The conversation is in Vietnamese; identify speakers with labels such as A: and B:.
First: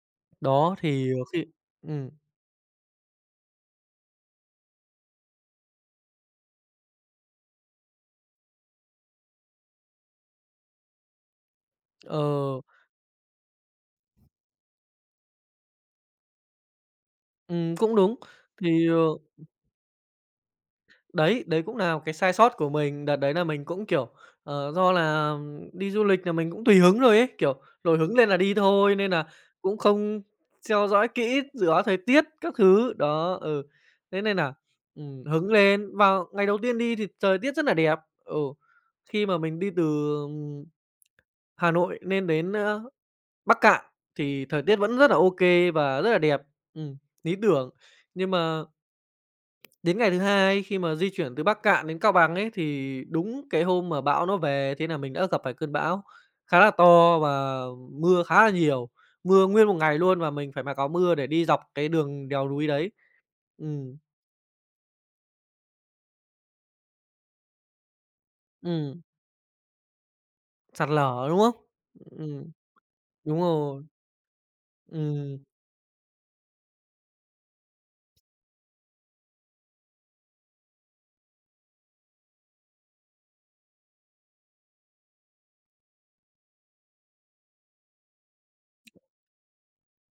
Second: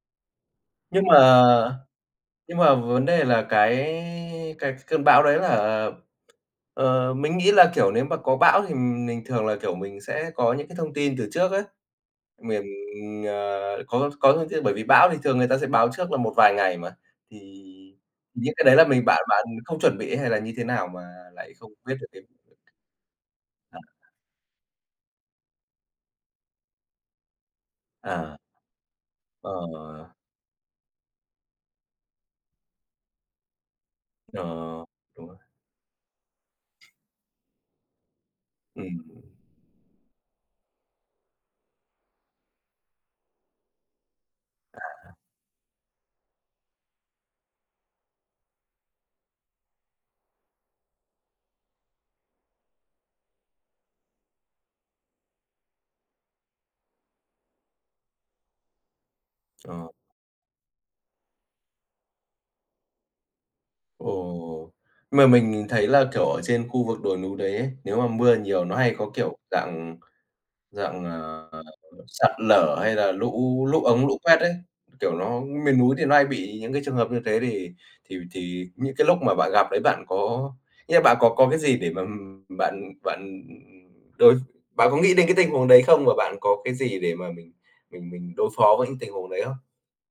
A: Đó
B: Nhưng
A: thì,
B: mà
A: ờ, khi ừm.
B: nhưng mà vấn đề là cái cái cơn bão đấy là, ờ, mình nghĩ là, kiểu, nếu mà có bão thì mình thường là, kiểu, mình sẽ có những cái thông tin từ trước ấy.
A: Ờ.
B: Miền, ờ, có có thông tin bởi vì bão thì thường người ta sẽ báo trước là một vài ngày mà, thì
A: Ừm, cũng đúng.
B: những cái đấy là
A: Thì ờ
B: mình bạn
A: [unintelligible]
B: bạn không chuẩn bị hay là như thế nào mà
A: Đấy,
B: lại
A: đấy
B: không
A: cũng nà
B: biết
A: một
B: được
A: cái
B: cái
A: sai sót
B: việc
A: của
B: đ
A: mình. Đợt đấy nà mình
B: À.
A: cũng, kiểu, ờ, do là đi du lịch là mình cũng tùy hứng thôi ấy, kiểu, nổi hứng lên
B: À.
A: là đi thôi nên nà cũng
B: Ờ.
A: không theo dõi kỹ dự báo thời tiết các thứ, đó, ừ, thế nên
B: Nờ,
A: nà, ừm,
B: đúng rồi!
A: hứng lên vào ngày đầu tiên đi thì trời tiết rất là đẹp, ừ,
B: Ừm.
A: khi mà mình đi từ, ừm, Hà Nội nên đến, ơ, Bắc Kạn thì thời tiết vẫn rất
B: À.
A: là OK và rất là đẹp ừm, lý tưởng nhưng mà đến ngày thứ 2 khi mà di chuyển từ Bắc Kạn đến Cao Bằng ấy, thì đúng cái hôm mà bão nó về thế nà mình đã gặp phải cơn bão khá là to và mưa khá là nhiều, mưa nguyên một
B: Ờ.
A: ngày luôn và mình phải mặc mưa để đi dọc cái đường đèo núi đấy. Ừm.
B: Ồ! Mà mình nhìn thấy là, kiểu, ở trên khu vực đồi núi đấy ấy, nếu mà mưa nhiều nó hay
A: Ừm.
B: có, kiểu, dạng
A: Sạt
B: dạng,
A: lở, đúng
B: ờ,
A: hông?
B: [unintelligible] sạt
A: Ừm,
B: lở hay là
A: đúng
B: lũ lũ
A: rồi.
B: ống, lũ quét ấy, kiểu, nó
A: Ừm.
B: miền núi thì nó hay bị những cái trường hợp như thế thì thì v thì những cái lúc mà bạn gặp đấy bạn có nghĩa là bạn có có cái gì để mà, ừm, bạn bạn, ừm, đối bạn có nghĩ đến cái tình huống đấy không? Và bạn có cái gì để mà mình mình mình đối phó với những tình huống đấy hông?